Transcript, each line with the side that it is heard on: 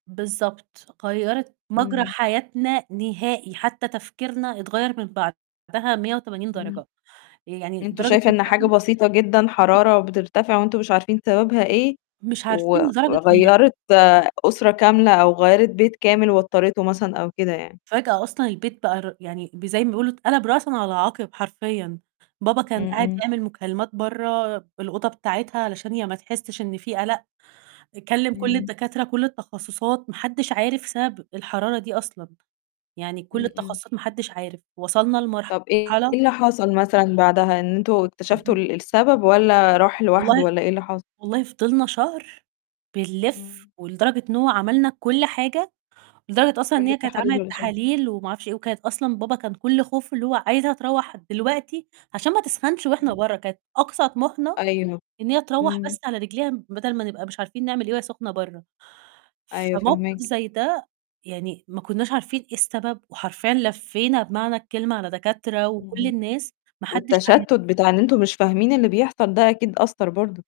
right: بالضبط، غيّرِت مجرى
left: إمم.
right: حياتنا نهائي، حتى تفكيرنا اتغيّر من بعدها 180
left: إمم،
right: درجة، يعني
left: أنتم
right: درجة
left: شايفة إن حاجة
right: إن
left: بسيطة جدًا
right: [unintelligible]
left: حرارة بترتفع وأنتم مش عارفين سببها إيه
right: مش
left: و
right: عارفين لدرجة إن
left: وغيّرِت أسرة كاملة أو غيّرِت بيت كامل واضطريته مثلًا أو كده يعني.
right: فجأة أصلًا البيت بقى ر يعني ب زي ما بيقولوا اتقلب رأسًا على عَقِب حرفيًا، بابا كان
left: إمم،
right: قاعد
left: إمم.
right: يعمل مكالمات بَرّه بالأوضة بتاعتها علشان هي ما تحسّش إن في قلق، كلّم كل
left: إمم.
right: الدكاترة، كل التخصصات، ما حدش عارف سبب الحرارة دي أصلًا، يعني كل
left: إمم، إمم.
right: التخصصات ما حدش عارف، وصلنا
left: طَب إيه
right: لمرحلة
left: اللي حصل مثلًا بعدها إن أنتم اكتشفتوا
right: اهم.
left: ال السبب والّا راح لوحده
right: والله
left: والّا إيه اللي حصل؟
right: والله فضلنا شهر بنلِف
left: إمم.
right: ولدرجة إن هو عملنا كل حاجة، لدرجة أصلًا إن
left: كل
right: هي كانت
left: التحاليل
right: عملت
left: والاشعة.
right: تحاليل وما أعرفش إيه وكانت أصلًا بابا كان كُلّه خوفه اللي هو عايزها تروّح دلوقتي عشان ما تسخنش وإحنا
left: إمم.
right: بَرّه، كانت أقصى طموحنا
left: أيوه،
right: إن هي تروّح
left: إمم.
right: بس على رجليها بدل ما نبقى مش عارفين نعمل إيه وهي سخنة بَرّه،
left: أيوه
right: فموقِف
left: فاهماكِ.
right: زي ده يعني ما كُنّاش عارفين إيه السبب وحرفيًا لفّينا بمعنى الكلمة على دكاترة وكل
left: إمم،
right: الناس ما حدش
left: والتشتت
right: عارف.
left: بتاع إن أنتم مش فاهمين اللي بيحصل ده أكيد أثّر برضه.